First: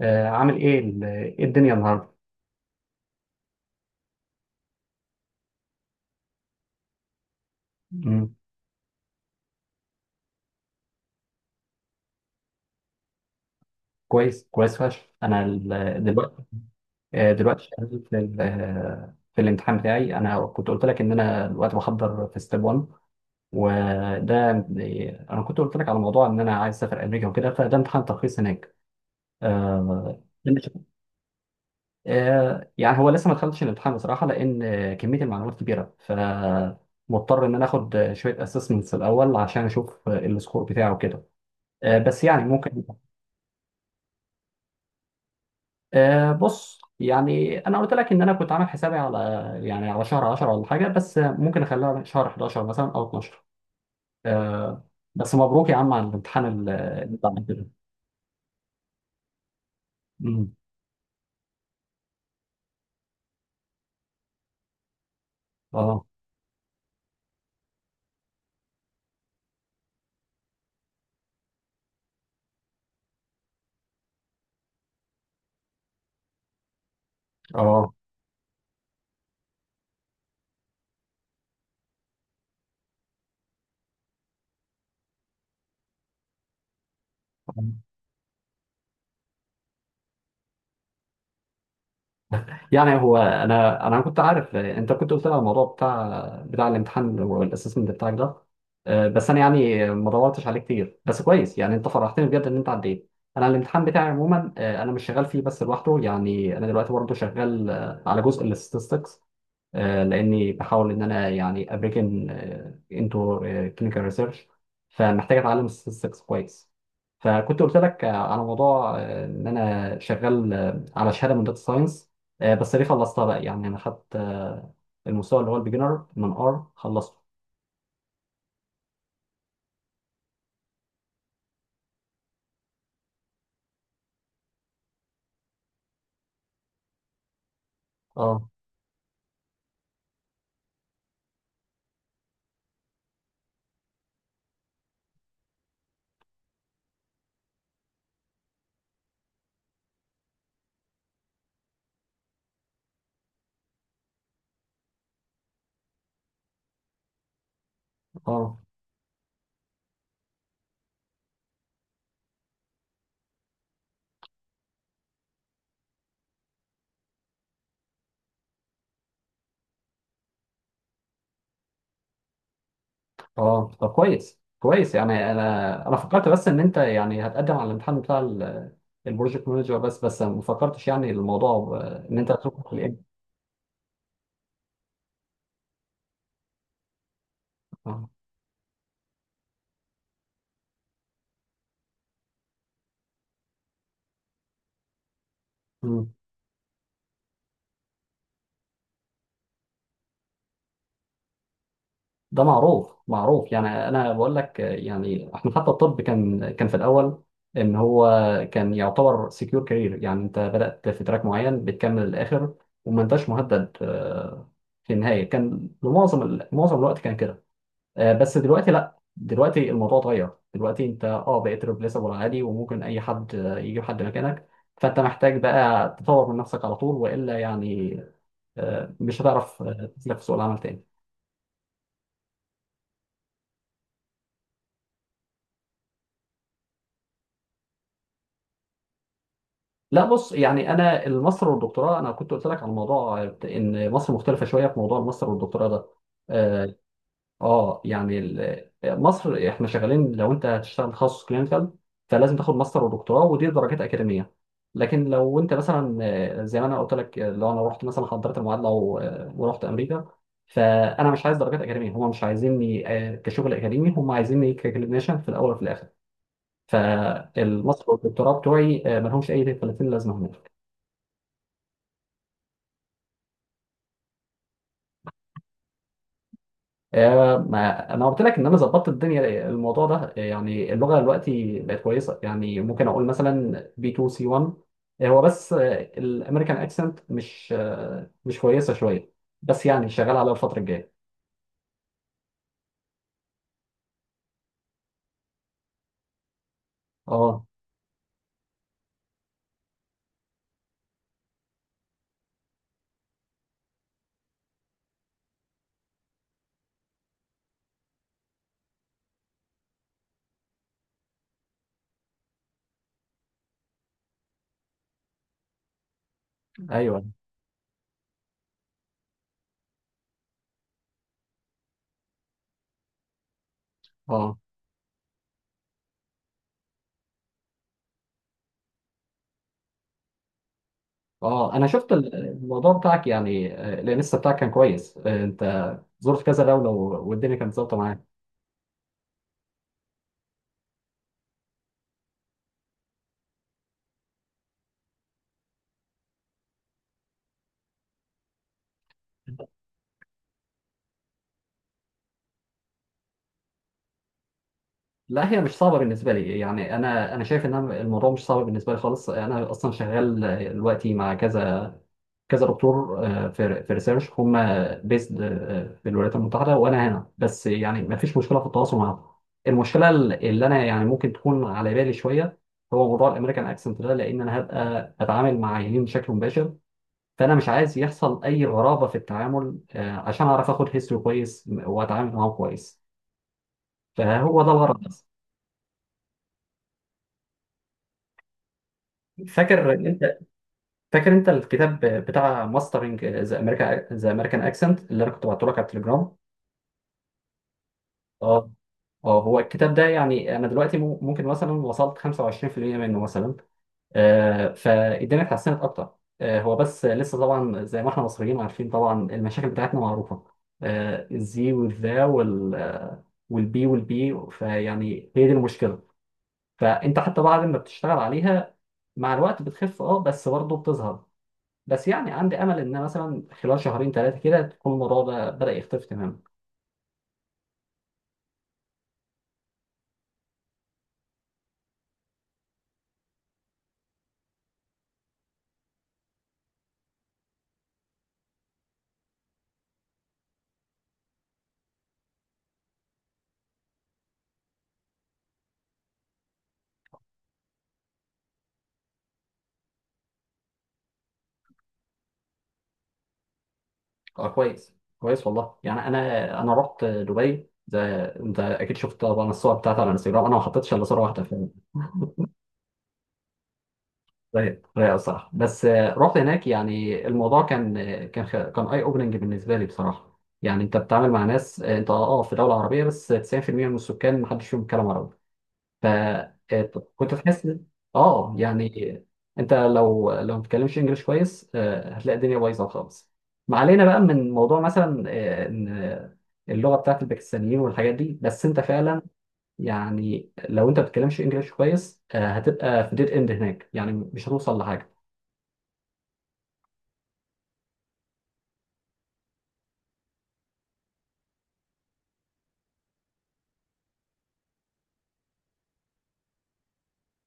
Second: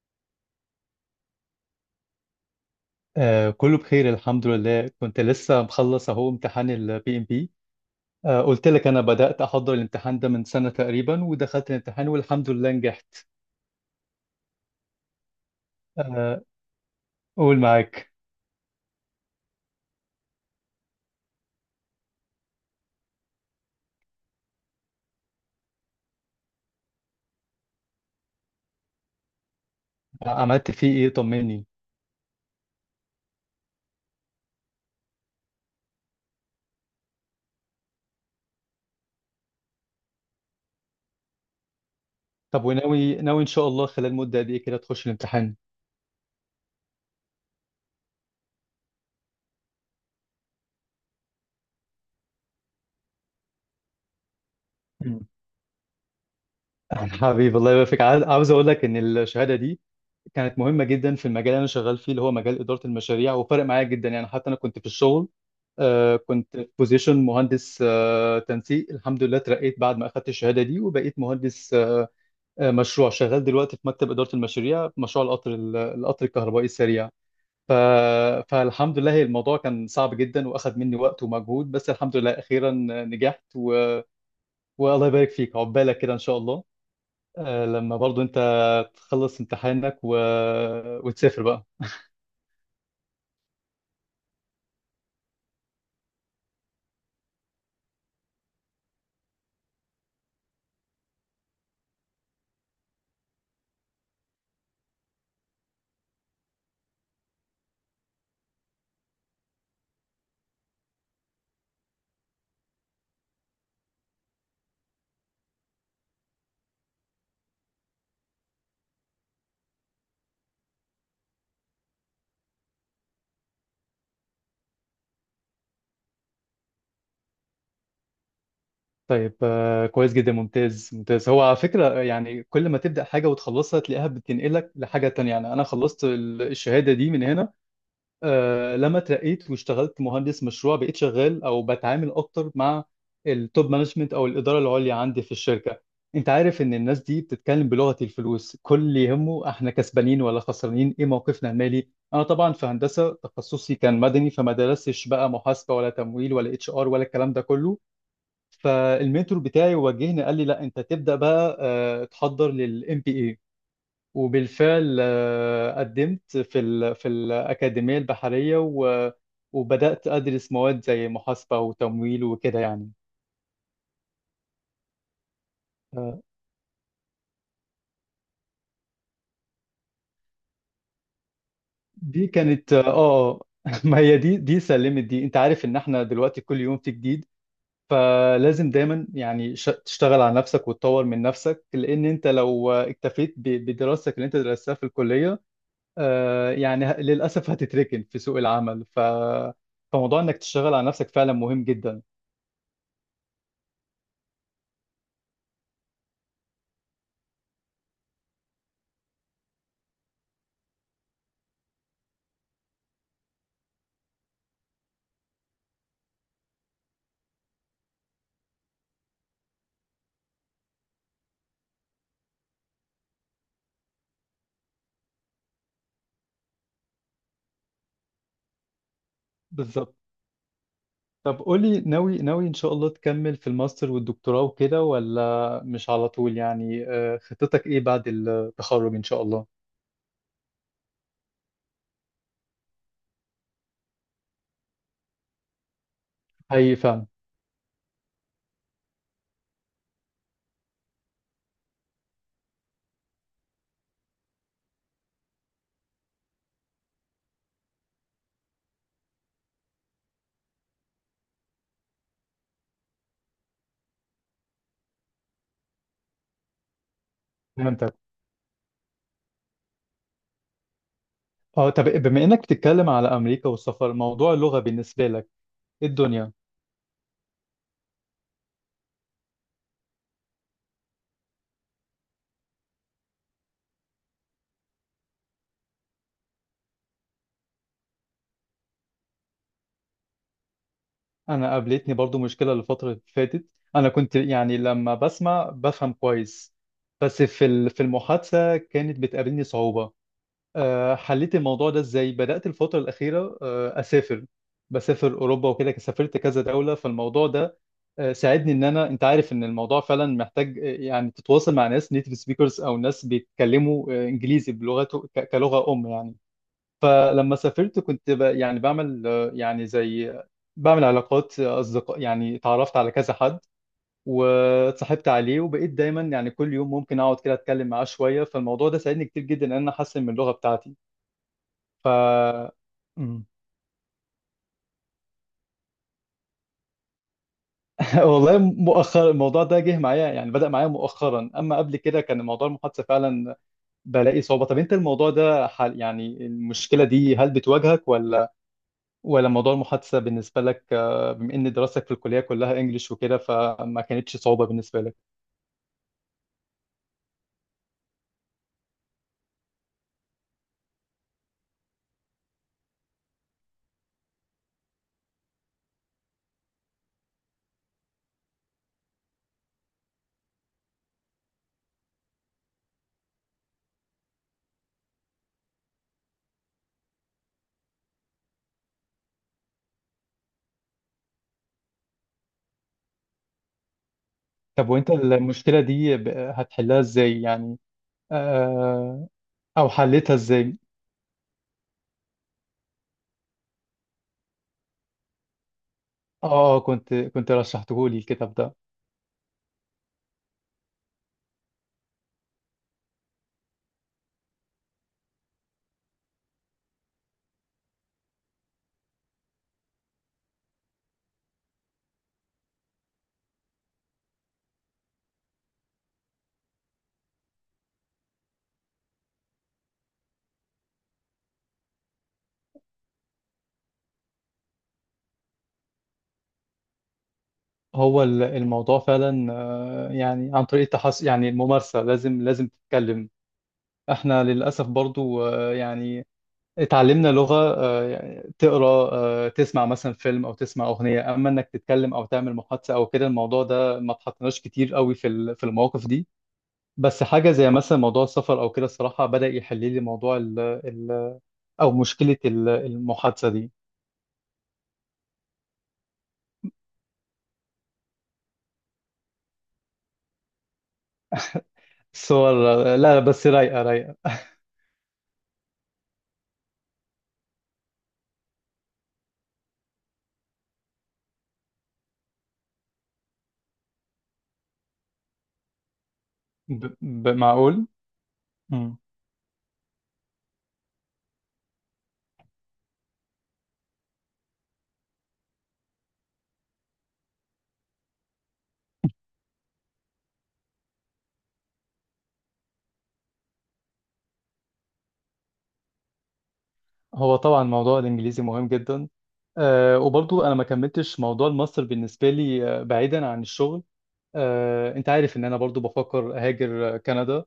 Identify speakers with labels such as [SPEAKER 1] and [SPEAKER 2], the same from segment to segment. [SPEAKER 1] عامل ايه إيه الدنيا النهارده.
[SPEAKER 2] آه، كله بخير الحمد لله. كنت لسه مخلص اهو امتحان البي ام بي.
[SPEAKER 1] مم.
[SPEAKER 2] آه، قلت لك انا بدأت احضر الامتحان ده من سنة تقريبا، ودخلت الامتحان والحمد لله نجحت.
[SPEAKER 1] كويس كويس فشخ انا دلوقتي
[SPEAKER 2] آه، قول
[SPEAKER 1] دلوقتي شغال
[SPEAKER 2] معاك.
[SPEAKER 1] في في الامتحان بتاعي. انا كنت قلت لك ان انا دلوقتي بحضر في ستيب 1، وده انا كنت قلت لك على موضوع ان انا عايز اسافر امريكا وكده، فده امتحان ترخيص هناك. آه، أنا
[SPEAKER 2] عملت
[SPEAKER 1] شايف-
[SPEAKER 2] فيه ايه؟ طمني.
[SPEAKER 1] يعني هو لسه ما دخلتش الامتحان بصراحه، لان كميه المعلومات كبيره، ف مضطر ان انا اخد شويه اسسمنتس الاول عشان اشوف السكور بتاعه كده. بس يعني
[SPEAKER 2] طب
[SPEAKER 1] ممكن
[SPEAKER 2] وناوي ناوي ان شاء الله خلال مدة قد ايه كده تخش الامتحان؟
[SPEAKER 1] بص، يعني انا قلت لك ان انا كنت عامل حسابي على يعني على شهر 10 ولا حاجه، بس ممكن اخليها شهر 11 مثلا او 12. أه.
[SPEAKER 2] مم.
[SPEAKER 1] بس مبروك يا عم على الامتحان ال- اللي انت عملته
[SPEAKER 2] حبيبي،
[SPEAKER 1] ده.
[SPEAKER 2] الله يبارك فيك. عاوز اقول لك ان الشهادة دي
[SPEAKER 1] أمم،
[SPEAKER 2] كانت مهمة جدا في المجال اللي أنا شغال فيه، اللي هو مجال إدارة المشاريع. وفرق معايا جدا يعني، حتى أنا كنت في الشغل،
[SPEAKER 1] اه.
[SPEAKER 2] كنت في بوزيشن مهندس تنسيق. الحمد لله اترقيت بعد ما أخدت الشهادة دي، وبقيت مهندس مشروع شغال دلوقتي في مكتب إدارة المشاريع، في مشروع القطر الكهربائي السريع. ف...
[SPEAKER 1] اه.
[SPEAKER 2] فالحمد لله، هي الموضوع كان صعب جدا وأخد مني وقت ومجهود، بس الحمد لله أخيرا نجحت. والله يبارك فيك، عقبالك كده إن شاء الله.
[SPEAKER 1] آه.
[SPEAKER 2] لما برضو أنت تخلص امتحانك وتسافر بقى.
[SPEAKER 1] يعني هو انا كنت عارف انت كنت قلت لي على الموضوع بتاع الامتحان والاسسمنت بتاعك ده. أه، بس انا يعني ما دورتش عليه كتير. بس كويس يعني، انت فرحتني بجد ان انت عديت. انا الامتحان بتاعي عموما انا مش شغال فيه بس لوحده، يعني انا دلوقتي برضه شغال على جزء الاستاتستكس، لاني بحاول ان انا يعني ابريكن انتو كلينيكال ريسيرش، فمحتاج اتعلم الستاتستكس كويس. فكنت قلت لك على موضوع ان انا شغال على شهاده من داتا ساينس. بس دي خلصتها بقى، يعني انا خدت المستوى اللي هو البيجنر من ار، خلصته.
[SPEAKER 2] طيب، كويس جدا، ممتاز ممتاز. هو على فكرة يعني كل ما تبدأ حاجة وتخلصها تلاقيها بتنقلك لحاجة تانية. يعني أنا خلصت الشهادة دي من هنا،
[SPEAKER 1] اه.
[SPEAKER 2] لما اترقيت واشتغلت مهندس مشروع. بقيت شغال أو بتعامل أكتر مع التوب مانجمنت أو الإدارة العليا عندي في الشركة. أنت عارف إن الناس دي بتتكلم بلغة الفلوس، كل اللي يهمه إحنا كسبانين ولا خسرانين، إيه موقفنا المالي. أنا طبعا في هندسة تخصصي كان مدني، فما درستش بقى محاسبة ولا تمويل ولا اتش ار ولا الكلام ده كله.
[SPEAKER 1] اه.
[SPEAKER 2] فالمنتور بتاعي وجهني، قال لي لا انت تبدا بقى تحضر للام بي اي. وبالفعل قدمت في الاكاديميه البحريه، وبدات ادرس مواد زي محاسبه وتمويل وكده يعني.
[SPEAKER 1] اه، طب كويس كويس. يعني انا
[SPEAKER 2] آه،
[SPEAKER 1] فكرت بس ان انت يعني هتقدم على الامتحان بتاع البروجكت مانجر، بس ما فكرتش يعني الموضوع ان
[SPEAKER 2] دي
[SPEAKER 1] انت هتدخل في
[SPEAKER 2] كانت ما هي دي سلمت دي. انت عارف ان احنا دلوقتي كل يوم في جديد، فلازم دايما يعني تشتغل على نفسك وتطور من نفسك. لان انت لو اكتفيت بدراستك اللي انت درستها في الكليه،
[SPEAKER 1] الام
[SPEAKER 2] يعني للأسف هتتركن في سوق العمل. فموضوع إنك تشتغل على نفسك فعلا مهم جدا.
[SPEAKER 1] ده. معروف معروف. يعني انا بقول لك يعني احنا حتى الطب كان في الاول ان هو كان يعتبر سكيور كارير، يعني انت بدأت في تراك معين بتكمل للاخر، وما انتش مهدد. في النهاية كان معظم الوقت كان كده. بس دلوقتي لا، دلوقتي الموضوع اتغير، دلوقتي انت اه بقيت ريبليسبل عادي، وممكن اي حد يجيب حد مكانك. فانت محتاج بقى تطور من نفسك على طول، والا يعني مش هتعرف
[SPEAKER 2] بالظبط.
[SPEAKER 1] تسلك في سوق العمل تاني.
[SPEAKER 2] طب قولي ناوي ناوي إن شاء الله تكمل في الماستر والدكتوراه وكده، ولا مش على طول يعني؟ خطتك إيه بعد التخرج إن شاء الله؟
[SPEAKER 1] لا بص، يعني انا الماستر والدكتوراه، انا كنت قلت لك على الموضوع ان مصر مختلفه شويه في موضوع الماستر والدكتوراه ده. اه.
[SPEAKER 2] حقيقي فعلا.
[SPEAKER 1] مصر احنا شغالين، لو انت هتشتغل تخصص كلينيكال فلازم تاخد ماستر ودكتوراه، ودي درجات اكاديميه. لكن لو انت مثلا زي ما انا قلت لك، لو انا رحت مثلا حضرت المعادله ورحت امريكا، فانا مش عايز درجات اكاديميه، هم مش عايزيني كشغل اكاديمي، هم عايزيني ككلينيشن في الاول وفي الاخر. فالماستر
[SPEAKER 2] فهمتك.
[SPEAKER 1] والدكتوراه بتوعي ملهمش اي 30 لازمه هناك.
[SPEAKER 2] اه، طب بما إنك بتتكلم على أمريكا والسفر، موضوع اللغة بالنسبة لك إيه الدنيا؟
[SPEAKER 1] ما انا قلت لك ان انا ظبطت الدنيا الموضوع ده. يعني اللغه دلوقتي بقت كويسه، يعني ممكن اقول مثلا بي 2 سي 1. هو بس الامريكان اكسنت مش كويسه شويه، بس يعني شغال على الفتره الجايه.
[SPEAKER 2] انا قابلتني برضو مشكله الفتره اللي فاتت. انا كنت يعني لما بسمع بفهم كويس، بس
[SPEAKER 1] اه.
[SPEAKER 2] في المحادثه كانت بتقابلني صعوبه. أه، حليت الموضوع ده ازاي؟ بدات الفتره الاخيره اسافر، بسافر اوروبا وكده، سافرت كذا دوله. فالموضوع ده ساعدني ان انا انت عارف ان الموضوع فعلا محتاج، يعني تتواصل مع ناس نيتيف سبيكرز، او ناس بيتكلموا انجليزي بلغته كلغه ام يعني.
[SPEAKER 1] ايوه.
[SPEAKER 2] فلما سافرت كنت يعني بعمل، يعني زي بعمل علاقات أصدقاء. يعني اتعرفت على كذا حد
[SPEAKER 1] اه.
[SPEAKER 2] واتصاحبت عليه، وبقيت دايما يعني كل يوم ممكن أقعد كده أتكلم معاه شوية. فالموضوع ده ساعدني كتير جدا إن أنا أحسن من اللغة بتاعتي
[SPEAKER 1] اه، انا شفت
[SPEAKER 2] ف
[SPEAKER 1] الموضوع بتاعك
[SPEAKER 2] مم.
[SPEAKER 1] يعني، لسه بتاعك كان كويس. انت زرت كذا دوله والدنيا كانت ظابطه معاك.
[SPEAKER 2] والله مؤخرا الموضوع ده جه معايا يعني، بدأ معايا مؤخرا. أما قبل كده كان موضوع المحادثة فعلا بلاقي صعوبة. طب أنت الموضوع ده حل، يعني المشكلة دي هل بتواجهك، ولا موضوع المحادثة بالنسبة لك بما إن دراستك في الكلية كلها إنجليش وكده فما كانتش صعوبة بالنسبة لك؟
[SPEAKER 1] لا، هي مش صعبة بالنسبة لي، يعني أنا شايف إن أنا الموضوع مش صعب بالنسبة لي خالص. أنا أصلا شغال دلوقتي مع كذا دكتور آه، في ريسيرش، هم بيسد في الولايات المتحده وانا هنا، بس يعني ما فيش مشكله في التواصل معاهم. المشكله اللي انا يعني ممكن تكون على بالي شويه، هو موضوع الامريكان اكسنت ده، لان انا هبقى اتعامل مع عيانين بشكل مباشر. فانا مش عايز يحصل اي غرابه في التعامل، عشان اعرف اخد هيستوري كويس واتعامل معاهم كويس. فهو ده
[SPEAKER 2] طب
[SPEAKER 1] الغرض
[SPEAKER 2] وإنت
[SPEAKER 1] بس.
[SPEAKER 2] المشكلة دي هتحلها إزاي يعني، آه، أو
[SPEAKER 1] فاكر
[SPEAKER 2] حلتها
[SPEAKER 1] انت
[SPEAKER 2] إزاي؟
[SPEAKER 1] فاكر انت الكتاب بتاع ماسترنج ذا امريكان اكسنت، اللي انا كنت بعته لك على التليجرام.
[SPEAKER 2] آه، كنت رشحته لي الكتاب
[SPEAKER 1] اه.
[SPEAKER 2] ده.
[SPEAKER 1] اه، هو الكتاب ده يعني انا دلوقتي ممكن مثلا وصلت 25% منه مثلا، فالدنيا اتحسنت اكتر. هو بس لسه طبعا زي ما احنا مصريين عارفين، طبعا المشاكل بتاعتنا معروفه. الزي والذا والبي فيعني هي دي المشكله. فانت حتى بعد ما بتشتغل عليها مع الوقت بتخف اه، بس برضه بتظهر. بس يعني عندي امل ان مثلا خلال شهرين ثلاثه كده تكون الموضوع ده بدا يختفي تماما.
[SPEAKER 2] هو الموضوع فعلا، يعني عن طريق يعني الممارسة. لازم لازم تتكلم. إحنا للأسف برضو يعني اتعلمنا لغة، يعني تقرا، تسمع مثلا فيلم او تسمع اغنية. اما انك تتكلم او تعمل محادثة او كده، الموضوع ده ما اتحطناش كتير قوي في المواقف دي. بس حاجة زي مثلا موضوع السفر او كده الصراحة بدأ يحل لي موضوع ال ال او مشكلة المحادثة دي.
[SPEAKER 1] اه كويس. كويس والله، يعني انا رحت دبي. زي انت اكيد شفت طبعا الصور بتاعتي على انستغرام، انا ما حطيتش الا صوره واحده في
[SPEAKER 2] الصور، لا لا، بس رايقة رايقة.
[SPEAKER 1] زي الصراحه. بس رحت هناك، يعني الموضوع كان كان اي اوبننج بالنسبه لي بصراحه. يعني انت بتتعامل مع ناس انت اه في دوله عربيه، بس 90% من السكان ما حدش فيهم بيتكلم عربي. فكنت تحس
[SPEAKER 2] معقول.
[SPEAKER 1] اه.
[SPEAKER 2] مم.
[SPEAKER 1] يعني انت لو ما بتتكلمش انجليش كويس هتلاقي الدنيا بايظه خالص. ما علينا بقى من موضوع مثلا ان اللغه بتاعت الباكستانيين والحاجات دي. بس انت فعلا يعني لو انت ما بتتكلمش انجليش كويس هتبقى في ديد اند هناك، يعني مش هتوصل لحاجه.
[SPEAKER 2] هو طبعا موضوع الانجليزي مهم جدا. وبرضو انا ما كملتش موضوع الماستر بالنسبة لي، بعيدا عن الشغل. انت عارف ان انا برضو بفكر اهاجر كندا.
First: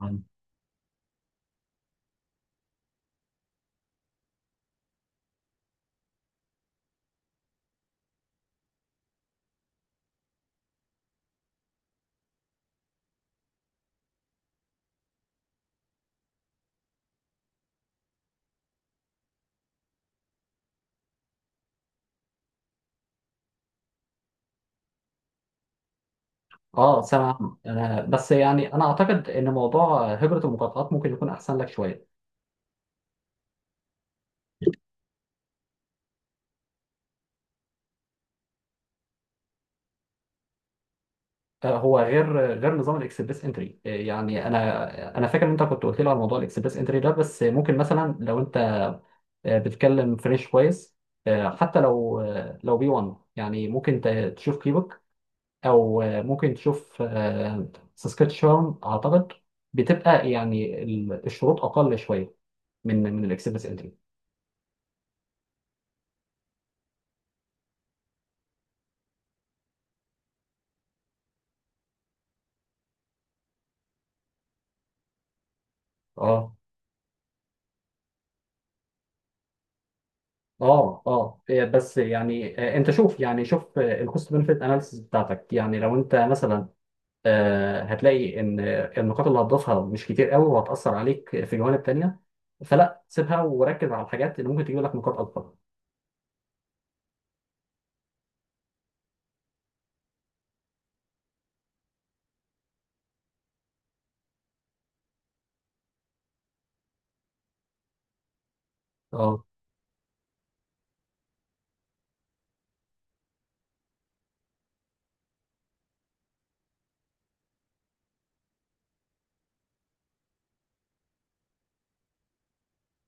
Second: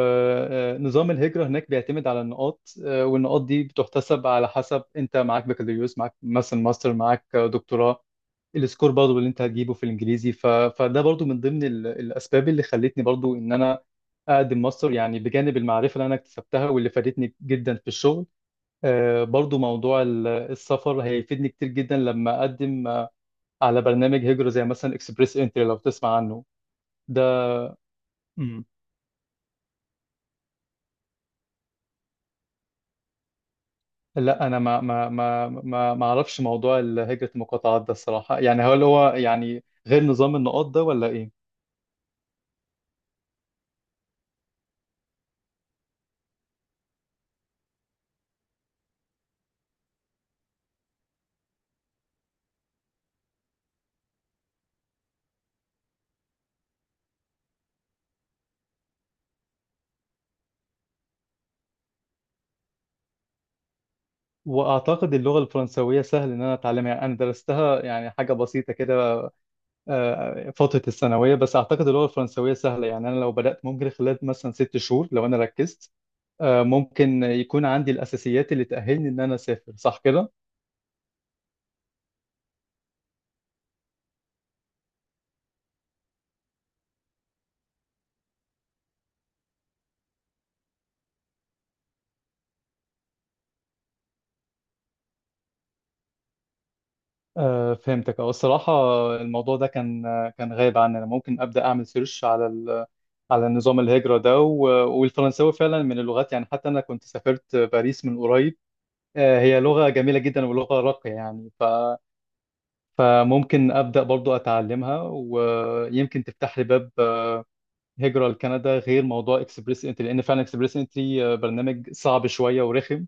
[SPEAKER 1] مم.
[SPEAKER 2] الهجرة هناك بيعتمد على النقاط، والنقاط دي بتحتسب على حسب انت معاك بكالوريوس، معاك مثلا ماستر، معاك دكتوراه. السكور برضو اللي انت هتجيبه في الانجليزي. فده برضو من ضمن الاسباب اللي خلتني برضو ان انا اقدم ماستر، يعني بجانب المعرفة اللي انا اكتسبتها واللي فادتني جدا في الشغل. برضو موضوع السفر هيفيدني كتير جدا لما اقدم على برنامج هجرة زي مثلا اكسبريس انتري، لو تسمع عنه.
[SPEAKER 1] اه، سامع عنه. بس
[SPEAKER 2] مم.
[SPEAKER 1] يعني انا اعتقد ان موضوع هجره المقاطعات ممكن يكون احسن لك شويه.
[SPEAKER 2] لا انا ما اعرفش موضوع هجرة المقاطعات ده الصراحة، يعني هل هو يعني غير نظام النقاط ده ولا ايه؟
[SPEAKER 1] هو غير نظام الاكسبريس انتري. يعني انا فاكر ان انت كنت قلت لي على موضوع الاكسبريس انتري ده. بس ممكن مثلا لو انت بتتكلم فرنش كويس، حتى لو لو بي 1، يعني ممكن تشوف كيبك، او ممكن تشوف ساسكاتشوان اعتقد، بتبقى يعني الشروط اقل شويه من الاكسبريس انتري.
[SPEAKER 2] واعتقد اللغة الفرنسوية سهل ان انا اتعلمها. يعني انا درستها يعني حاجة بسيطة كده، فترة الثانوية، بس اعتقد اللغة الفرنسوية سهلة. يعني انا لو بدأت ممكن خلال مثلا ست شهور لو انا ركزت،
[SPEAKER 1] اه.
[SPEAKER 2] ممكن يكون عندي الأساسيات اللي تأهلني إن أنا أسافر، صح كده؟
[SPEAKER 1] اه. اه بس يعني انت شوف، يعني شوف الكوست بنفيت اناليسيس بتاعتك. يعني لو انت مثلا هتلاقي ان النقاط اللي هتضيفها مش كتير قوي، وهتأثر عليك في جوانب تانية، فلا سيبها وركز على الحاجات اللي ممكن تجيب لك نقاط اكبر.
[SPEAKER 2] فهمتك. الصراحة الموضوع ده كان غايب عني. أنا ممكن أبدأ أعمل سيرش على نظام الهجرة ده، والفرنساوي فعلا من اللغات. يعني حتى أنا كنت سافرت باريس من قريب،
[SPEAKER 1] اه.
[SPEAKER 2] هي لغة جميلة جدا ولغة راقية يعني. فممكن أبدأ برضو أتعلمها، ويمكن تفتح لي باب هجرة لكندا غير موضوع إكسبريس إنتري. لأن فعلا إكسبريس إنتري برنامج صعب شوية ورخم،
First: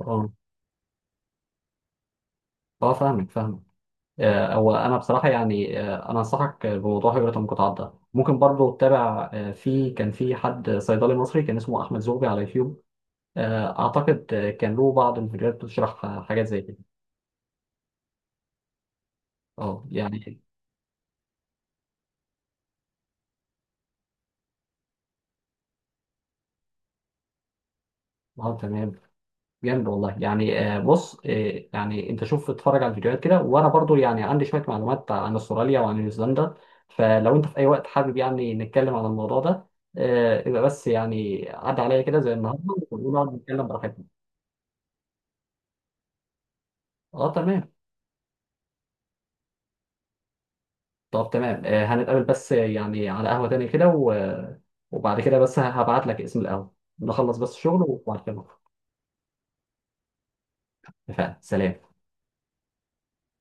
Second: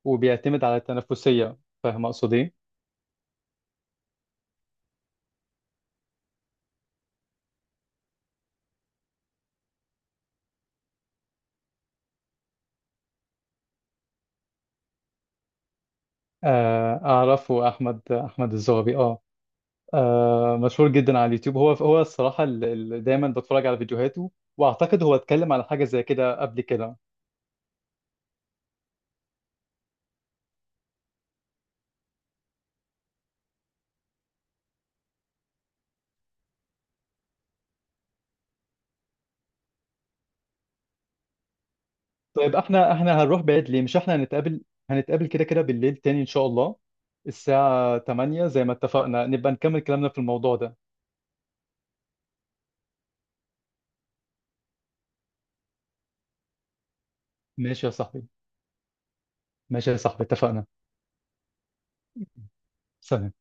[SPEAKER 1] اه.
[SPEAKER 2] وبيعتمد على التنافسية. فاهم أقصد إيه؟
[SPEAKER 1] اه فاهمك فاهمك. او انا بصراحه يعني انا انصحك بموضوع هجره المقاطعات ده. ممكن برضو تتابع في كان في حد صيدلي مصري كان اسمه احمد زوبي على يوتيوب. اعتقد كان له بعض الفيديوهات بتشرح حاجات زي كده.
[SPEAKER 2] آه، أعرفه، أحمد الزغبي، أه.
[SPEAKER 1] اه يعني.
[SPEAKER 2] آه مشهور جدا على اليوتيوب. هو الصراحة اللي دايما بتفرج على فيديوهاته. واعتقد هو اتكلم على حاجة زي كده قبل كده.
[SPEAKER 1] اه تمام. جامد والله. يعني بص يعني انت شوف اتفرج على الفيديوهات كده، وانا برضو يعني عندي شويه معلومات عن استراليا وعن نيوزيلندا. فلو انت في اي وقت حابب يعني نتكلم عن الموضوع ده، يبقى بس يعني عدى عليا كده زي
[SPEAKER 2] طيب
[SPEAKER 1] النهارده
[SPEAKER 2] احنا
[SPEAKER 1] ونقعد
[SPEAKER 2] هنروح
[SPEAKER 1] نتكلم
[SPEAKER 2] بعيد ليه؟ مش
[SPEAKER 1] براحتنا.
[SPEAKER 2] احنا هنتقابل كده كده بالليل تاني ان شاء الله
[SPEAKER 1] اه تمام.
[SPEAKER 2] الساعة 8، زي ما اتفقنا نبقى نكمل كلامنا في الموضوع ده.
[SPEAKER 1] طب تمام هنتقابل بس يعني على قهوه تاني كده، وبعد كده بس هبعت لك اسم القهوه. نخلص بس شغل
[SPEAKER 2] ماشي يا
[SPEAKER 1] وبعد
[SPEAKER 2] صاحبي،
[SPEAKER 1] كده نخرج.
[SPEAKER 2] ماشي يا صاحبي، اتفقنا.
[SPEAKER 1] اتفقنا، سلام.
[SPEAKER 2] سلام.